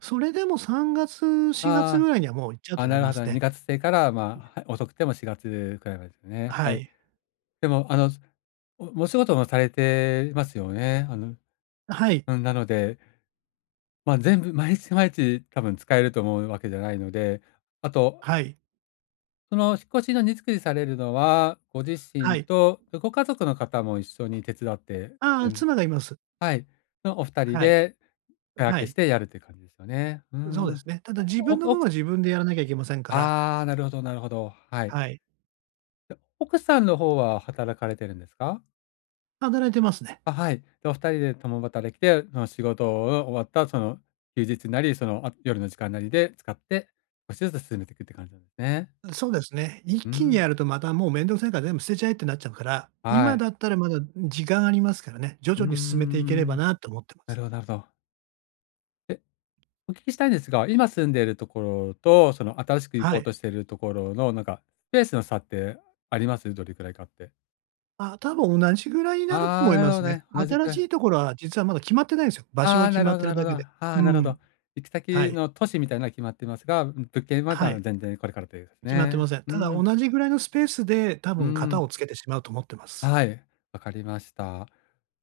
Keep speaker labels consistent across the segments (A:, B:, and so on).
A: それでも3月、4月
B: あ
A: ぐらいには、もう行っちゃう
B: あ、
A: と
B: あ、
A: 思
B: な
A: い
B: る
A: ま
B: ほ
A: す
B: ど。に
A: ね。
B: がつ末から、
A: は
B: ま
A: い。
B: あ、遅くても4月くらいまでですね。は
A: は
B: い。
A: い。
B: でも、あの、おお仕事もされてますよね。あの
A: はい。
B: うん、なのでま、全部、毎日毎日多分使えると思うわけじゃないので。あと
A: はい。
B: その、引っ越しの荷造りされるのは、ご自
A: は
B: 身
A: い。
B: とごご家族の方も一緒に手伝って、
A: ああ、
B: うん
A: 妻がいます。
B: はい、のお2人
A: はい。
B: で
A: ん、
B: 手
A: は
B: 分けし
A: い。
B: てやるって感じですよね。うー
A: ん、そうで
B: ん。
A: すね。ただ自
B: お
A: 分の
B: くお
A: 分
B: く
A: は自分でやらなきゃいけませんから。
B: ああ、なるほどなるほど。はい。
A: はい。
B: で、奥さんの方
A: [unintelligible]
B: は働かれてるんですか？
A: 働いてますね。
B: あ、はい、と、お2人で共働きで、その仕事が終わった、その休日なり、その、あ、夜の時間なりで使って、少しずつ進めていくって感じなんですね。
A: うん、そうですね。一
B: うー
A: 気に
B: ん。
A: やると、またもう面倒くさいから全部捨てちゃえってなっちゃうから。
B: は
A: 今
B: い。
A: だったら、まだ時間ありますからね。徐
B: うん
A: 々
B: うんう
A: に進めていければ
B: ん。
A: なと思ってます。
B: なるほどなるほど。え、お聞きしたいんですが、今住んでる所と、その、新しく行
A: は
B: こう
A: い。
B: としてる所の、なんか、スペースの差ってあります？どれくらいかって。
A: あ、多分同じぐらいになると
B: ああ、
A: 思い
B: なる
A: ま
B: ほ
A: す
B: ど
A: ね。
B: ね、同じ
A: 新し
B: く。
A: い所は、実はまだ決まってないんすよ。場所
B: あ
A: が
B: あ、
A: 決
B: なる
A: まっ
B: ほど
A: てる
B: なる
A: だ
B: ほど。
A: けで。
B: あ
A: うー
B: あ、なるほ
A: ん。
B: ど。行く
A: は
B: 先
A: い。
B: の都市みたいのは決まっていますが、うん、物件はだ
A: は
B: あの、
A: い。
B: 全然これからと言うす
A: 決まって
B: ね。
A: ません。
B: う
A: ただ
B: ーん。
A: 同じぐらいのスペースで、多
B: うー
A: 分方
B: ん。
A: をつけてしまうと思ってます。
B: はい、分かりました。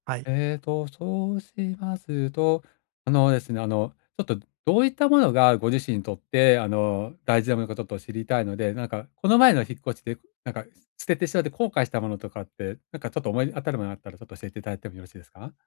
A: はい。
B: ええと、そうしますと、あのですね、あの、ちょっと、どう言った物がご自身にとって、あの、大事な物かちょっと知りたいので、なんか、この前の引っ越しで、なんか、捨ててしまって後悔したものとかって、なんか、ちょっと、思い当たるものあったら、ちょっと教えて頂いても宜しいですか？